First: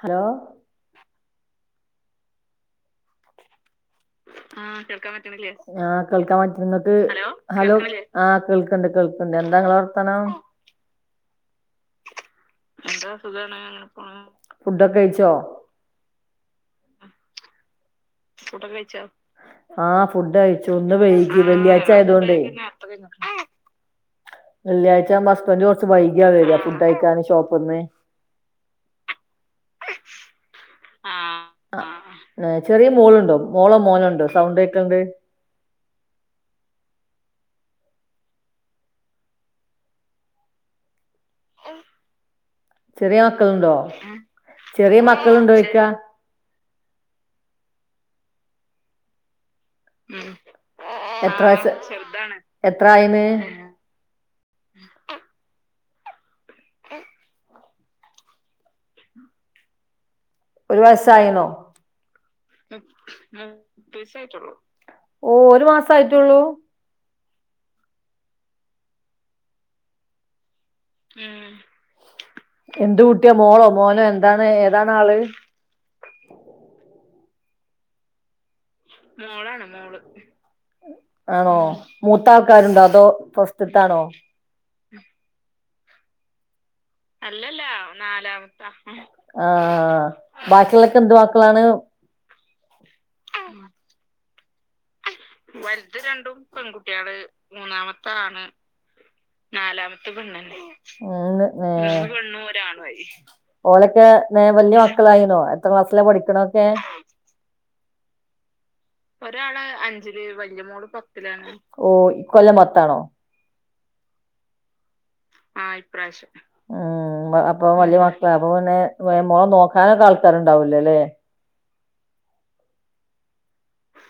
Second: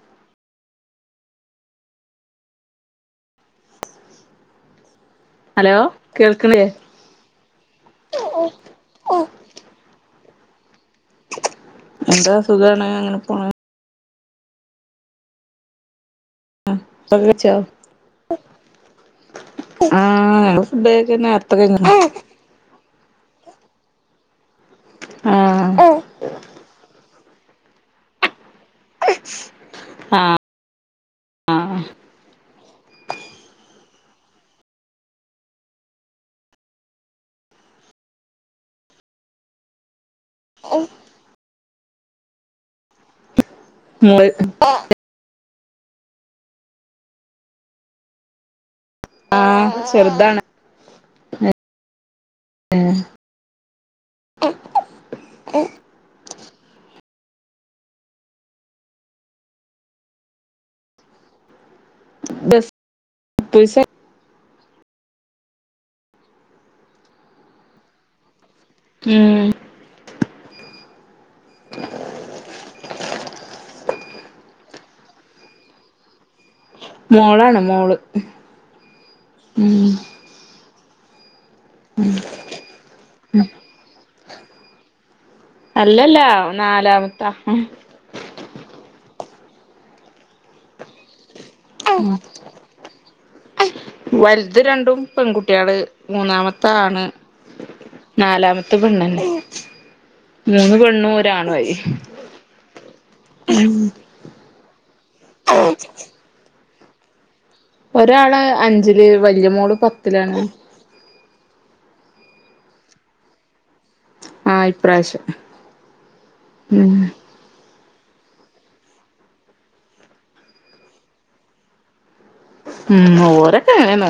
Hello ആ കേൾക്കാൻ പറ്റണില്ലേ ഹലോ ആഹ് കേൾക്കാൻ കേൾക്കണില്ലേ പറ്റ്ന്ന് ഇങ്ങണ്ട് ഹലോ ഹലോ ആഹ് കേൾക്കണുണ്ട് കേൾ [unintelligible] എന്താ ഇങ്ങളെ വർത്താനം എന്താ സുഖാണ് അങ്ങനെ പോണു ഉം ഫുഡൊക്കെ കഴിച്ചോ ആഹ് [unintelligible] കഴിച്ചോ ഫുഡൊക്കെ കഴിച്ചോ ആഹ് ഫുഡ് ഞങ്ങള് കഴിച്ചു ഇന്ന് ഫുഡൊക്കെ വെയ്കി നേരത്തെ വെള്ളിയാഴ്ച്ച കഴിഞ്ഞു ആയത് കൊണ്ടേ വെള്ളിയാഴ്ച മസ്‌ബൻ്റ് ആഹ് കുറച്ച് വൈകിയാ വരുകാ കയിക്കാന് ഷോപ്പ്ന്ന് ആഹ് ആഹ് ആ ചെറിയ മോളുണ്ടോ മോളോ മോനോുണ്ടോ സൗണ്ട്ക്കുണ്ട് ചെറിയ മക്കൾുണ്ടോ മോള് ചെറിയ മക്കളുണ്ടോ ചിക്ക ആ എത്ര എത്ര ആയിന്ന് ഒരു വയസായിനോ ബസ് ഓ ഒരു മാസം ആയിട്ടുള്ളൂ ഉം ഉം എന്ത് കൂട്ടിയാ മോളോ മോനോ എന്താണ് ഏതാണ് ആള് മോളാണ് മോള് മോളാണ് ഉം മോള് ആണോ മൂത്ത ആൾക്കാരുണ്ടോ അതോ ഫസ്സ്റ്റത്താണോ അല്ലല്ല നാലാമത്താ അല്ലല്ല നാലാമത്തെ ആബാക്കി ഉളൊക്കെ എന്തുവാ വലുത് രണ്ടും പെൺകുട്ടികള് മൂന്നാമത്ത ആണ് നാലാമത്തെ പെണ്ണ് മൂന്ന് പെണ്ണും ഒരു ആണും ഓളൊക്കെ വലിയ മക്കള് യിനോ എത്ര ക്ലാസ്സിലാ പഠിക്കണൊക്കെ ഒരാള് അഞ്ച് ഒരാള് അഞ്ചില് വലിയ മോള് പത്തിൽ ഓ ഈ കൊല്ലം പത്താണോ ആഹ് ഇപ്രാവശ്യം ആ ഈ പ്രാവശ്യത്തെ ഉം അപ്പൊ വലിയ മ അപ്പൊ പിന്നെ മോളെ നോക്കാനൊക്കെ ആൾക്കാര്ണ്ടാവൂല്ലേ ഉം ഓര്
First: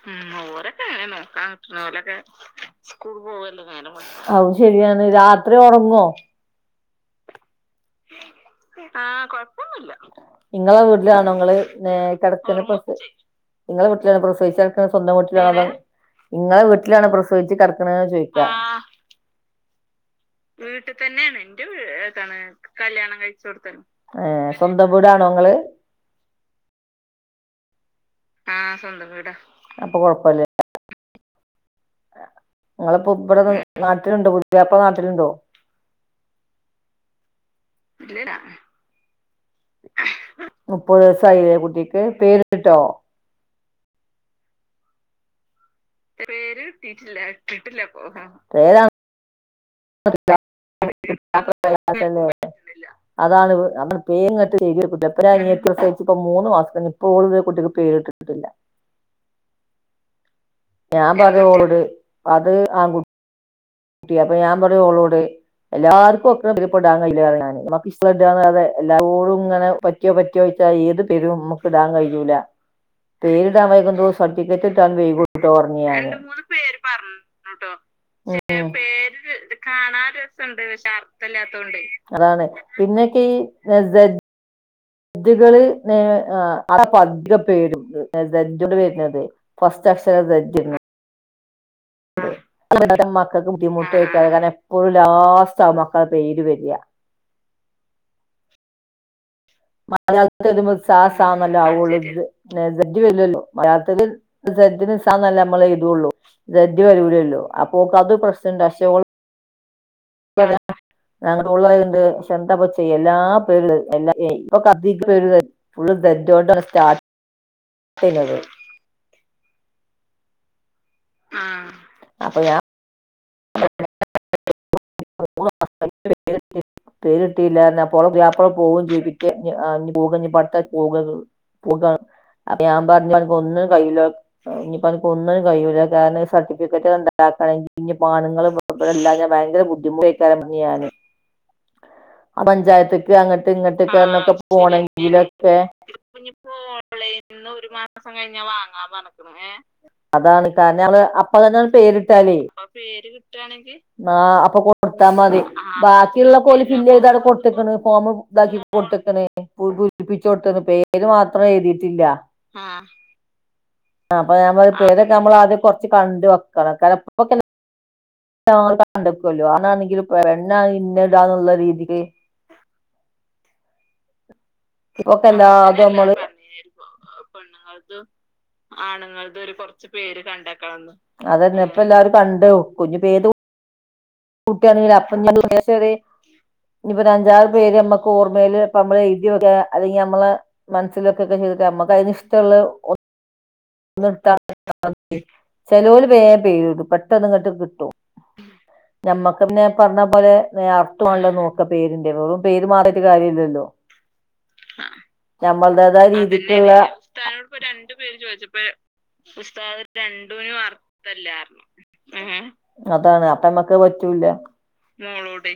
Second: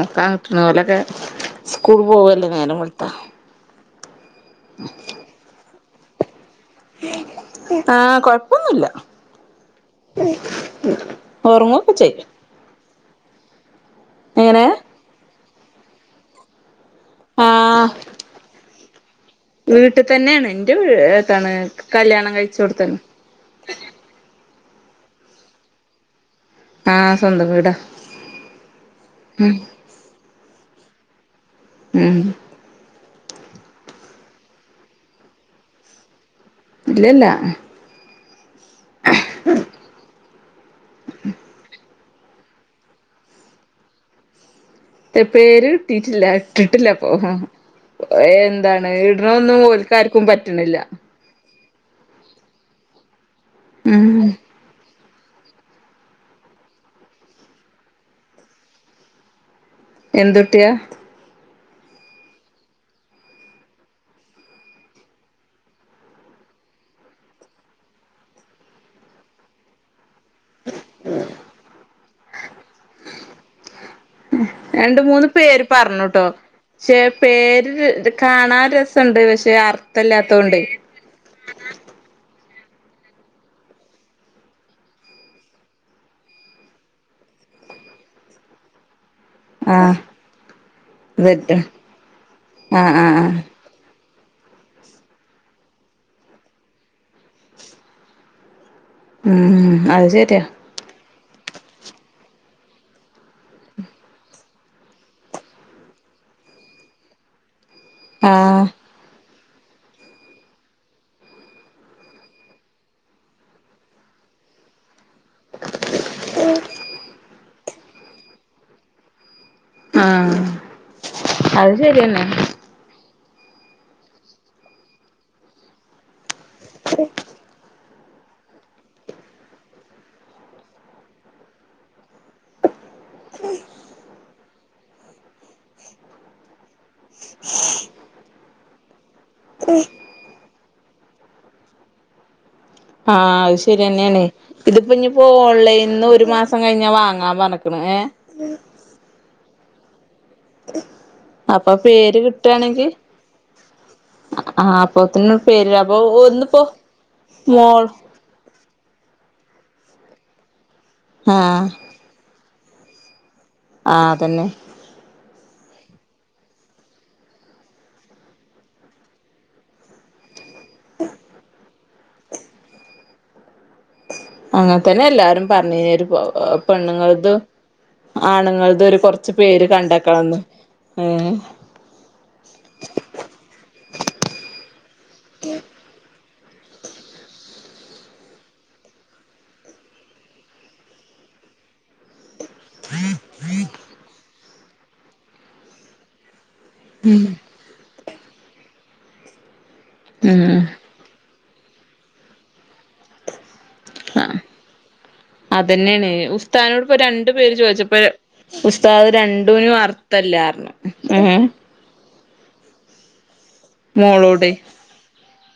ഉം രൊക്കെ എങ്ങനെ നോക്കാൻ കിട്ടുന്നത് സ്കൂൾ ഓരൊക്കെ പോവല്ലേ നേരം വെളുത്താ സ്കൂൾ പോവല്ല നേരം അത് ശരിയാണ് രാത്രി ഉറങ്ങോ [inaudible] ആഹ് കൊഴപ്പൊന്നുല്ല ആ കുഴപ്പെന്നുല്ല നിങ്ങളെ വീട്ടിലാണോ നിങ്ങള് ഉറങ്ങൊക്കെ ചെയ്യും കി [unintelligible] നിങ്ങളെ വീട്ടിലാ പ്രസിച്ചാ എങ്ങനെ കിടക്കുന്നത് സ്വന്തം വീട്ടിലാണോ നിങ്ങളെ വിട്ടിൽ വിട്ടിലാണോ പ്രസവിച്ച് കിടക്കുണേ ചോദിച്ച ആ ഉം വീട്ടിൽ തന്നെയാണ് എന്റെ കല്യാണം ഏതാണ് കഴിച്ചോടുത്താണ് കല്യാണം കഴിച്ച കൊടുത്ത ആ സ്വന്തം വീടാണോങ്ങള് ആ സ്വന്തം വീടാ ആ സ്വന്തം വീടാ ഉം അപ്പൊ കൊഴപ്പല്ലല്ലേ ഉം പ്പോ ഇവിടെ നാട്ടിലുണ്ടോ പുതിയാപ്പള നാട്ടിലുണ്ടോ ഇല്ലല്ല ഇല്ലടാ [inaudible] മുപ്പത് ദിവസ ആയില്ലേ കുട്ടിക്ക് പേര്ട്ടോ പേര് കിട്ടിട്ടില്ല ഇട്ടിട്ടില്ല പേരാണ് എന്താണ് ഇടണന്നും ഓൽ ഇവർക്കാർക്കും പറ്റണില്ല [unintelligible] അതാണ് ഉം പേര് ഇങ്ങ ട്ട് ട [unintelligible] ഒരു അനിയത്തി പ്രസവിച്ച് ഇപ്പം മൂന്ന് മാസ ഇപ്പോ ഓൾ കുട്ടിക്ക് പേരിട്ടിട്ടില്ല എന്ത്കു ഞാൻ പറഞ്ഞ് ഓളോട് അത് ആൺ കുട്ടിയാ അപ്പൊ ഞാൻ പറഞ്ഞ് ഓളോട് എല്ലാർക്കും ഒക്കണ പേര് ഇപ്പം ഇടാൻ കഴിയില്ല ഞമ്മക്കിഷ്ടമുള്ളത് ഇടാ അല്ലാതെ എല്ലാരോടും ഇങ്ങനെ [unintelligible] പറ്റിയോ പറ്റിയോ വെച്ച ഏത് പേരും നമുക്ക് ഇടാൻ കഴിയുല പേരിടാൻ വൈകന്തോ സർട്ടിക്കറ്റ് കിട്ടാൻ രണ്ട് മൂന്ന് വൈകുട്ടോന്ന് പേര് പറഞ്ഞു ഞാനാ പറഞ്ഞുട്ടോ രണ്ട് മൂന്ന് പേര് പക്ഷെ പറ പേര് ക പേര് കാണാ രസുണ്ട് പക്ഷെ അർഥല്ലാത്തോണ്ട് പിന്നെക്കെ ഈ [unintelligible] [unintelligible] ഫസ്റ്റ് അക്ഷരം [unintelligible] വെട്ട് [unintelligible] ഐക്കാരം എപ്പഴും ലാസ്റ്റ് അമ്മക്ക പേര് വരിയ ഉം അത് ശരിയാ മലയാളത്തിൽ വരുമ്പം സാസ് സ നല്ലേ അവൊള്ളൂ സെ സെഡ് വരില്ലല്ലോ മലയാളത്തില് സെഡ്ന് സാ നല്ലെ നമ്മളെ എുതുഒള്ളു സെഡ് വരൂലല്ലോ അപ്പൊക്ക്‌ അത് ആഹ് പ്രശ്നംണ്ട് അക്ഷരങ്ങ ഇപ്പം എന്താ ഞങ്ങുടെ ഉള്ളിണ്ട് ഷേ എന്താപ്പ ചെയ്യാ എല്ലാ പേരു എല്ലാതെയായി അധികം പേരും ഫുൾ സെഡ്കൊണ്ടാ സ്റ്റാർട്ട് ചെയ്യുന്നത് ആഹ് ആ അത് ശരിയന്നെ അപ്പൊഞാ [unintelligible] പേരിട്ടില്ല പറഞ്ഞ പ്പ ഓളെ വ്യാപ്പ പോകുംചെയ്തു ക്ക്‌ ഞ്ഞി ഞ്ഞി പോക അട്ത്ത ആഴ് പോകാന്ന് പോക്ആണ് അപ്പൊ ഞാൻ പറഞ്ഞുനക്ക് ഒനിന്നും കയ്യൂല ഇനിപ്പോ അനക്ക് ഒനിന്നും കയ്യൂല കാരണം സർട്ടിഫിക്കറ്റ് വാണ്ടേ ഞ്ഞിപ്പ ആണങ്ങളും ഇവ്ടെ ല്ലാഞ്ഞാൽ ഭയങ്കര ബു പ്പെകാരം ഇനിഞാന് ആ പഞ്ചായത്ത്ക്ക്‌ ആഹ് അങ്ങട്ട് അത് ഇങ്ങട്ട്ക്ക്‌ ശരിയന്നെയാണേ ഒക്കെ ഇതിപ്പോ ഇനിയിപ്പോ പോണെങ്കിലൊക്കെ ഓൺലൈനിന്ന് ഒരു മാസം കഴിഞ്ഞാ വാങ്ങാൻ ന്നാ ഒരു പറഞ്ഞിക്കണ് മാസം ഏഹ് സം കഴിഞ്ഞ വാങ്ങാ പറഞ്ക്കുണ് ഏ അതാണ് കാരണം അപ്പ അപ്പൊ തന്നെയങ്ങ് പേര് പേരിട്ടാലെ അപ്പം കിട്ടാണെങ്കി പേര് കിട്ടാണങ്കി ആ അപ്പം കൊ ആഹ് കൊത്താ അപ്പൊത്തിന് മതി പേര് അപ്പൊ ബാക്കിയുള്ള ഒന്നിപ്പോ ഓല് ഫില്ല് യ്ത് കൊടുത്ത്ക്ക്ണ് ‌ മോൾ ഫോമ് ഇതാക്കി കൊടുത്തക്ക്ണ് ‌ പുരിപ്പിച്ചു കൊടുത്തത് പേര് മാത്രം ആഹ് എഴുതിയിട്ടില്ല ആഹ് ആഹ് ആ അപ്പൊ അതന്നെ ഞാൻ പറയ പേരൊക്കെ നമ്മള് ആദ്യം കൊറച്ച് കണ്ട് വെക്കണം കാരണം ഇപ്പൊക്കെ എ കണ്ട്ക്ക്‌ല്ലോ അണാണെങ്കിലും പെണ്ണാണങ്കി ഇന്ന ഇടാന്നുള്ള രീതിക്ക് അങ്ങനെതന്നെ ഇപ്പൊക്കെ എല്ലാരും പറഞ്ഞെ എല്ലാതും ഒരു പെണ്ണുങ്ങള്ത് ആണുങ്ങള്ത് കൊറച്ച് പേര് കണ്ടക്കണംന്ന് കണ്ട്ക്കണം ഏ അതന്നെപ്പോ എല്ലരും കണ്ട് കുഞ്ഞു പേതു കുട്ടിയാണെങ്കിലും അപ്പ [unintelligible] ശെരി ഇനിപ്പൊ ഒര് അഞ്ചാറ് പേര് ഞമ്മക്ക് ഓർമയില് പ്പഞമ്മള് എഴുതിവെക്കാ അല്ലെങ്കി ഞമ്മളെ മനസ്സിലൊക്കെ തന്നെ എന്നിട്ട് ഞമ്മക്ക് അയിന്ന് ഇഷ്ട്ടഒള്ള [unintelligible] ചെലോല് വേം പേരിടും പെട്ടന്ന് ഇങ്ങട്ട് കിട്ടും ഞമ്മക്ക്‌ പിന്നെ പറഞ്ഞ പോലെ ഉം നേ അർത്ഥഒള്ളെ നോ ക്ക പേരിന്റെ വെറും പേര് മാറിട്ട് കാര്യല്ലല്ലോ ആ ഞമ്മൾടേതായ അതന്നെയാണ് രീതിക്കുള്ള ഉസ്താനോട് ഇപ്പൊ രണ്ടു പേര് ചോദിച്ചപ്പ ഉസ്താദ് രണ്ടുനും അർത്ഥല്ലാ റഞ്ഞു ഉം അതാണ് അപ്പമ്മക്ക് പറ്റൂല മോളോട് ഇങ്ങളോടെ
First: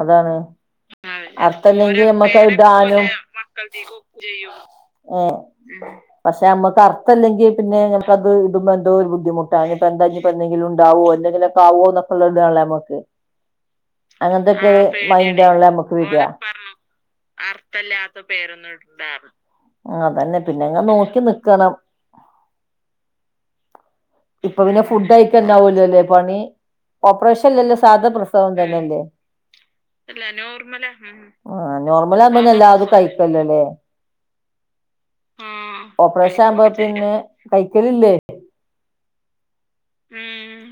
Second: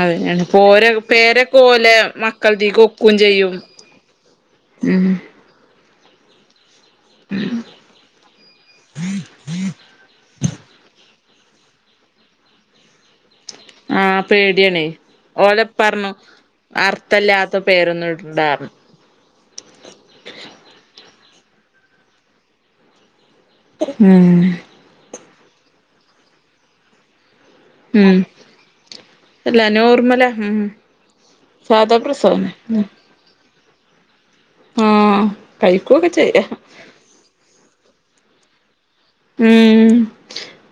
അതാണ് അതന്നെയാണ് ഇപ്പോ ഓരെ പേരൊക്കെ ഓലെ അർഥല്ലെങ്കി നമ്മക്ക്‌ അത് മക്കൾതീക്ക് ഇടാനും ഒക്കും ചെയ്യും [unintelligible] ഏ പഷേ അമ്മക്ക് അർ അതല്ലങ്കി പിന്നെ ഞമ്മക്കത് ഇട്മ്പോ എന്തോ ഒര് ബുദ്ധിമുട്ടാ ഇനിപ്പോ എന്താ ഇനിയിപ്പോ എന്തെങ്കിലും ഉണ്ടാവുവൊ എന്തെ എന്തേലൊക്കെ അവ്വൊ നൊക്കെ ഒള്ളല്ലെ നമ്മക്ക് ആ അങ്ങനത്തെക്കെ പേടിയാണേ മൈയിന്റ് ആണല്ലൊ ഞമ്മക്ക് ഓലെപ്പറഞ്ഞു വര്അ അർത്ഥല്ലാത്ത അർത്ഥം പേരൊന്നും ഇല്ലാത്ത പേര് ഒന്നും ഇടണ്ടാർഞ്ഞു ഇടണ്ട അതന്നെ പിന്നെങ്ങ് നോക്കി നി കണം ആഹ് ണ്ടാവൂലല്ലേ പണി ഓപ്പറേഷനല്ലല്ലൊ സാധാ ഉം പ്രസവം തന്നെല്ലേ അല്ല അല്ല നോർമലാ ഉം നോർമലാ ഉം ആ സാധാ നോർമലാമ്പോന്നെ പ്രസവന്നെ എല്ലാതും കഴിക്കലോലെ ആഹ് കഴിക്കുവൊക്കെ ഓപ്പറേഷൻ ചെയ്യാം ആകുമ്പോ പിന്നെ കഴിക്കലില്ലേ ഉം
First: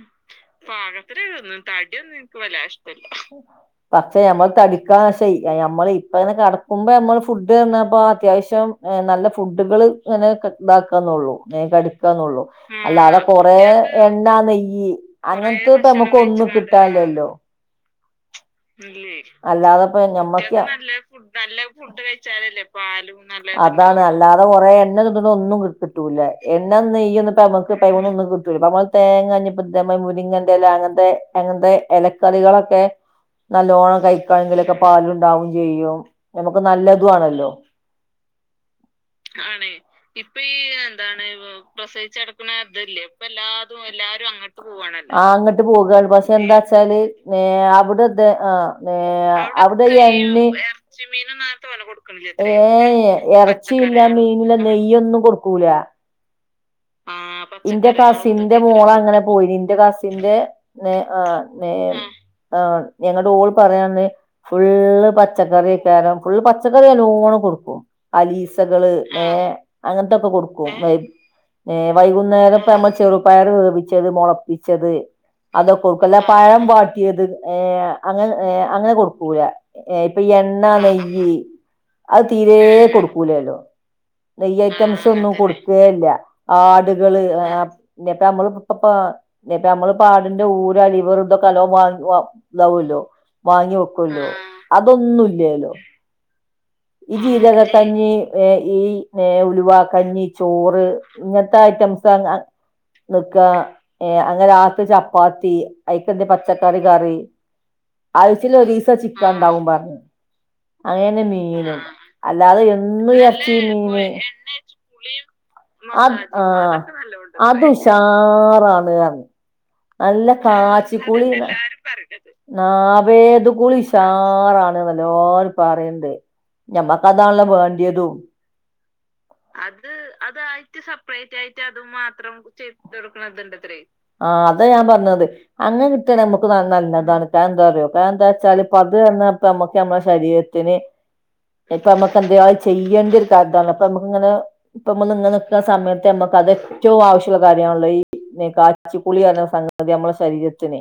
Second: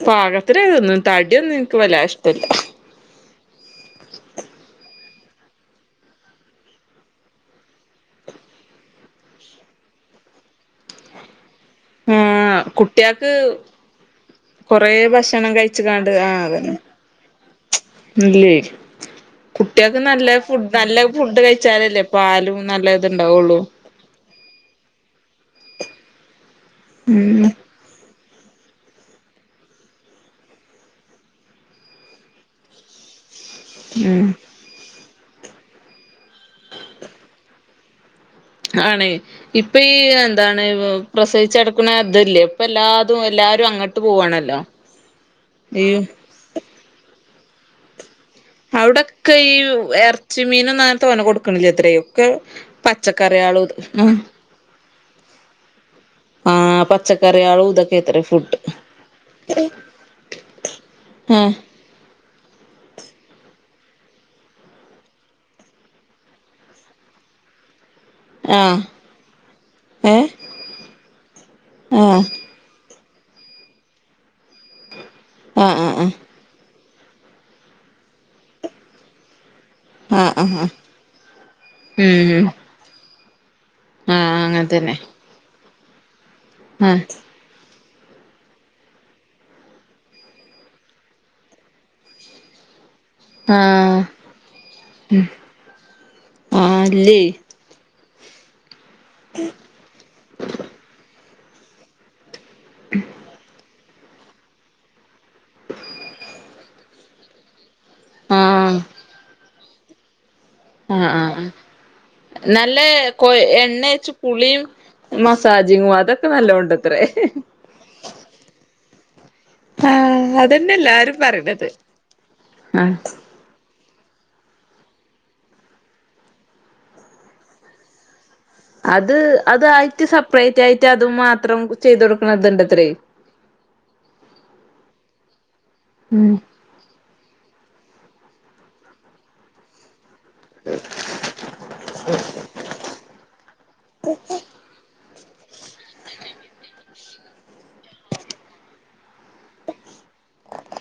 പാകത്തിന് തിന്നും തടിയൊന്നും പാകത്തിന്നും എനിക്ക് വല്ലാ തടൊന്നും ഇഷ്ടല്ല എനി വഷ്ടല്ല പക്ഷെ നമ്മൾ തടിക്കാ ശ നഞമ്മള് ഇപ്പ ഇങ്ങനെ കടക്കുമ്പോ നമ്മൾ ഫുഡ് തപ്പോ അത്യാവശ്യം നല്ല ഫുഡുകള് ഇതാക്കന്നള്ളൂ നടിക്കാന്നള്ള ആഹ് അല്ലാതെ കുട്ട്യാക്ക് കൊറെ എണ്ണ നെയ്യ് കൊറേ ഭക്ഷണം അങ്ങനത്തെ് നമുക്ക് ഒന്നും കിട്ടാലല്ലോ ഉ ഇല്ലേ കുട്ടികൾക്ക് അല്ലാതെപ്പോ നല്ല ഫു് ഞമ്മക്ക് നല്ല ഫുഡ് കഴിച്ചാലല്ലേ പാലും നല്ല ഇത്ണ്ടാവുള്ളൂ അതാണ് അല്ലാതെ കുറെേ എണ്ണ കിട്ടട്ട ഒന്നും കിട്ട കിട്ടൂല എണ്ണ നെയ്യൊന്ന് ഉം പ്പമക്ക് പയ്മന്നൊന്നും കിട്ടൂല. പമ്മ തേങ്ങഞ്പ്പം ധേമ മുരിങ്ങന്റെല അങ്ങൻത്തെ അങ്ങൻത്തെ എലക്കറികളൊക്കെ നല്ലോണം ഉം കഴിക്കാണെങ്കിലൊക്കെ പാലുണ്ടാവും ചെയ്യും. നമുക്ക് നല്ലതു ആണല്ലോ. ആണേ ആണേ ഇപ്പൊ ഈ ഇപ്പ ഈ എന്താണ് എന്താണ് പ്രസവിച്ചടക്ക്ണ ഇതില്ലേ പ്രസവിച്ചട്ക്ണ ഇപ്പൊ ഇത്ല്ലേ ഇപ്പ എല്ലാതും എല്ലാ എല്ലാരും തു അങ്ങട്ട് എല്ലാരും പോവാണല്ലോ അങ്ങട്ട് പോവാണല്ലോ ആ അങ്ങട്ട് ഈ പോവാണ് പക്ഷെ എന്താച്ചാല് ഹേ അവ്ടെ ആ അവിടൊക്കെ ഈ അവിടെ എറച്ചി മീനൊന്നും അങ്ങനെ തോനെ കൊടുക്ക്ണില്ലത്രേ ഒക്കെ പച്ചക്കറിയാളും എറച്ചില്ല, ഉം മീനുല്ല, നെയ്യൊന്നും കൊടുക്കൂല ആ പച്ചക്കറി ഇന്റെ കസിന്റെ മോള് അങ്ങനെ പോയിന് ഇന്റെ കസിന്റെ ആ നേരെ ആഹ് ഞങ്ങൾടെ ഓള് പർഞന്ന് ഫുള്ള് പച്ചക്കറികാരം ഫുള്ള് പച്ചക്കറി നല്ലോണം കൊട്ക്കും ആ അലീസകള് ഏ ഏ അങ്ങൻത്തെക്കെ കൊടുക്കും വൈ ഏ ആ വൈകുന്നേരം പ ചെറുപയറ് വേവിച്ചത്, മോളപ്പിച്ചത്, ആ അതൊക്കെ ആ കൊടുക്കും ആ അല്ലാതെ പഴം വാ ട്ടിയത് ഏ അങ്ങ അങ്ങനെ കൊട്ക്കൂല ഏ ഇപ്പ ആ ആ ആ എണ്ണ, നെയ്യ്, അത് ഉം തീരെ കൊടുക്കൂല ഓല് ആ നെയ്യ അങ്ങനെ തന്നെ ഐറ്റംസ് ഒന്നും കൊട്ക്കെ ഇല്ല ആ ആട്കള്, ആഹ് ഇന്നപ്പ നമ്മള് ഇപ്പപ്പ ഇപ്പ നമ്മള് ആടിന്റെ ഊര, ലിവറ്, ഇതൊക്കെ നല്ലോം വാങ്ങി ഇതാവല്ലോ ആ വാങ്ങി വെക്കൊല്ലോ അതൊന്നുംല്ലോല്ലോ ആ ഈ ഇല്ലേ ജീരക കഞ്ഞി ഏ ഈ ഉലുവ കഞ്ഞി, ചോറ്, ഇങ്ങൻത്തെ ഐറ്റംസ് അങ്ങ ന്ന്ക്കാ ഏ ആക്ക് ചപ്പാത്തി, ഐയ്ക്ക് ഇന്ന് പച്ചക്കറി കറി ആഴ്ച്ചീല് ഒരീസം ചിക്കന് ഇണ്ടാവും പർ ആഹ് ആഹ് അല്ലാതെ നല്ല എന്നും കൊ എറച്ചി എണ്ണ മീന് ഒഴിച്ച് പുളിയും മസാ അത് ആഹ് അത് ഉഷാറാണ് പർഞ് ആ നല്ല അതന്നെ എല്ലാരും കാച്ചിക്കുളി പറയണത് ആ നാഭേദ് കുളി ചാറാണ് എല്ലാരും പറീണ്ട് ഞമ്മക്കതാണല്ലോ വാണ്ട്യതും ഉ [inaudible] അത് അതായിട്ട് സെപ്പറേറ്റ് ആയിട്ട് അത് മാത്രം ചെയ്തൊടുക്കണത്ണ്ട്ത്രേ ആ അതാ ഞാൻ പറഞ്ഞത് അങ്ങനെ കിട്ടിയ ഉം നമുക്ക് നല്ലതാണ് ക എന്താ പറയോ ക എന്താ വച്ചാ ഇപ്പ അത് തന്ന നമ്മക്ക നമ്മ- ശരീരത്തിന് ഇപ്പ നമുക്ക് എന്തും ചെയ്യേണ്ട ഒരു കാ [unintelligible] ര് അപ്പ നമക്ക് ഇങ്ങനെ നമ്മ നിങ്ങണ നിക്കുന്ന സമയത്ത് നമക്ക് അത് ഏറ്റവും ആവശ്യമുള്ള കാര്യമാണല്ലോ ഈ കാച്ചിക്കുളി- സംഗതി നമ്മള് ശരീരത്തിന്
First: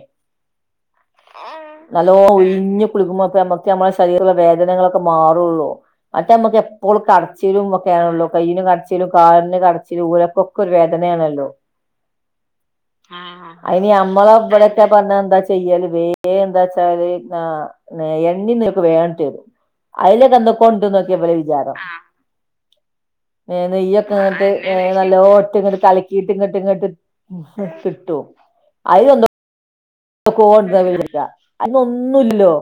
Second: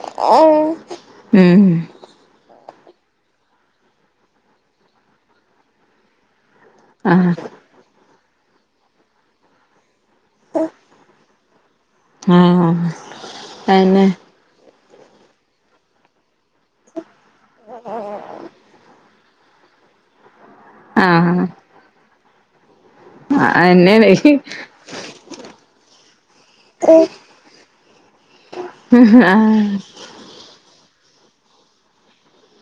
ഉം നല്ലോണം ഉഴിഞ്ഞു- കുളിക്ക് പൊ അമർത്തി നമ്മെടെ ശരീരത്തിലുള്ള വേദനങ്ങളൊക്കെ മാറുള്ളൂ മറ്റേ നമ്മക്ക് ഇപ്പോൾ ആഹ് കടച്ചിലും ഒക്കെയാണല്ലോ കൈയിനു കടച്ചിലും കാലിനു കടച്ചിലും ഉരൊക്കെക്കെ ഒരു വേദനയാണല്ലോ ആഹ് അതിനി അയെന്നെ നമ്മള് [unintelligible] കറക്റ്റ് ആ പറഞ്ഞാ എന്താ ചെയ്യാല് വേതന എന്താച്ചാല് എണ്ണയെ നെയ്യും വേണ്ടി വരും അയിലോക്കെ എന്തോ കൊണ്ടു നോക്കിയ വിചാരോ ഉ [inaudible] ഏ നെയ്യൊക്കെ ഇങ്ങോട്ട് നല്ലോട്ട ഇങ്ങോട്ട് കലക്കിയിട്ട് ഇങ്ങോട്ട് ഇങ്ങോട്ട്- കിട്ടുവോ ഹ് ആ നമ്മക്ക് ഓട് ഇടുന്ന വീടില്ല അന്ന് ഒന്നുമില്ലല്ലോ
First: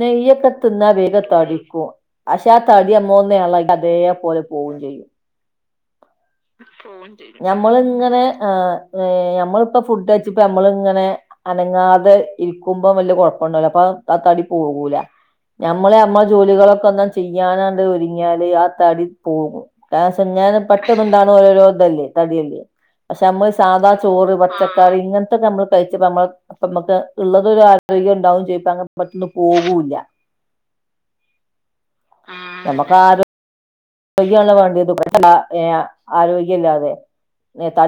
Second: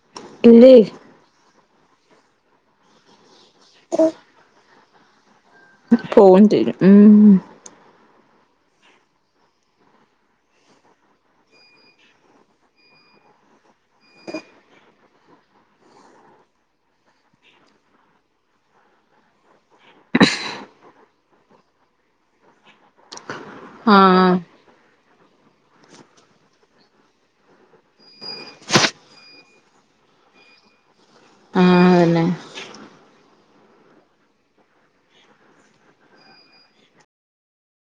നെയ്യ് ഒക്കെ ഇല്ലേ തിന്നാ വേഗം തടി- പക്ഷെ തടി നമ്മോയൊന്ന് ഇളകിയാൽ അതേപോലെ പോകുകയും ചെയ്യും പോവും ചെയ്യും ഉം ഞമ്മളിങ്ങനെ ആ നമ്മളിപ്പ ഫുഡ് കഴിച്ചിപ്പ നമ്മളിങ്ങനെ അനങ്ങാതെ ഇരിക്കുമ്പം വലിയ കുഴപ്പണ്ടവില്ല അപ്പൊ ആ തടി പോകൂല ഞമ്മളെ അമ്മ ജോലികളൊക്കെ ഒന്നും ചെയ്യാനാണ്ട് ഒരുങ്ങിയങ്ങാല് ആ തടി പോകും ഞാന് പെട്ടെന്ന് ഉണ്ടാകുന്ന ഓരോ രോല്ലേ തടയല്ലേ നമ്മള് സാധാ ചോറ് ആഹ് പച്ചക്കറി ഇങ്ങനത്തൊക്കെ നമ്മള് കഴി- മ്മ നമ്മുക്ക് ഉള്ളതൊരു ആരോഗ്യം ഉണ്ടാവും ചെയ്യും അങ്ങനെ പെട്ടന്ന് പോവൂല്ല ആ അതന്നെ കൊയ്യാണ വേണ്ടിയത് ആരോഗ്യല്ലാതെ തടി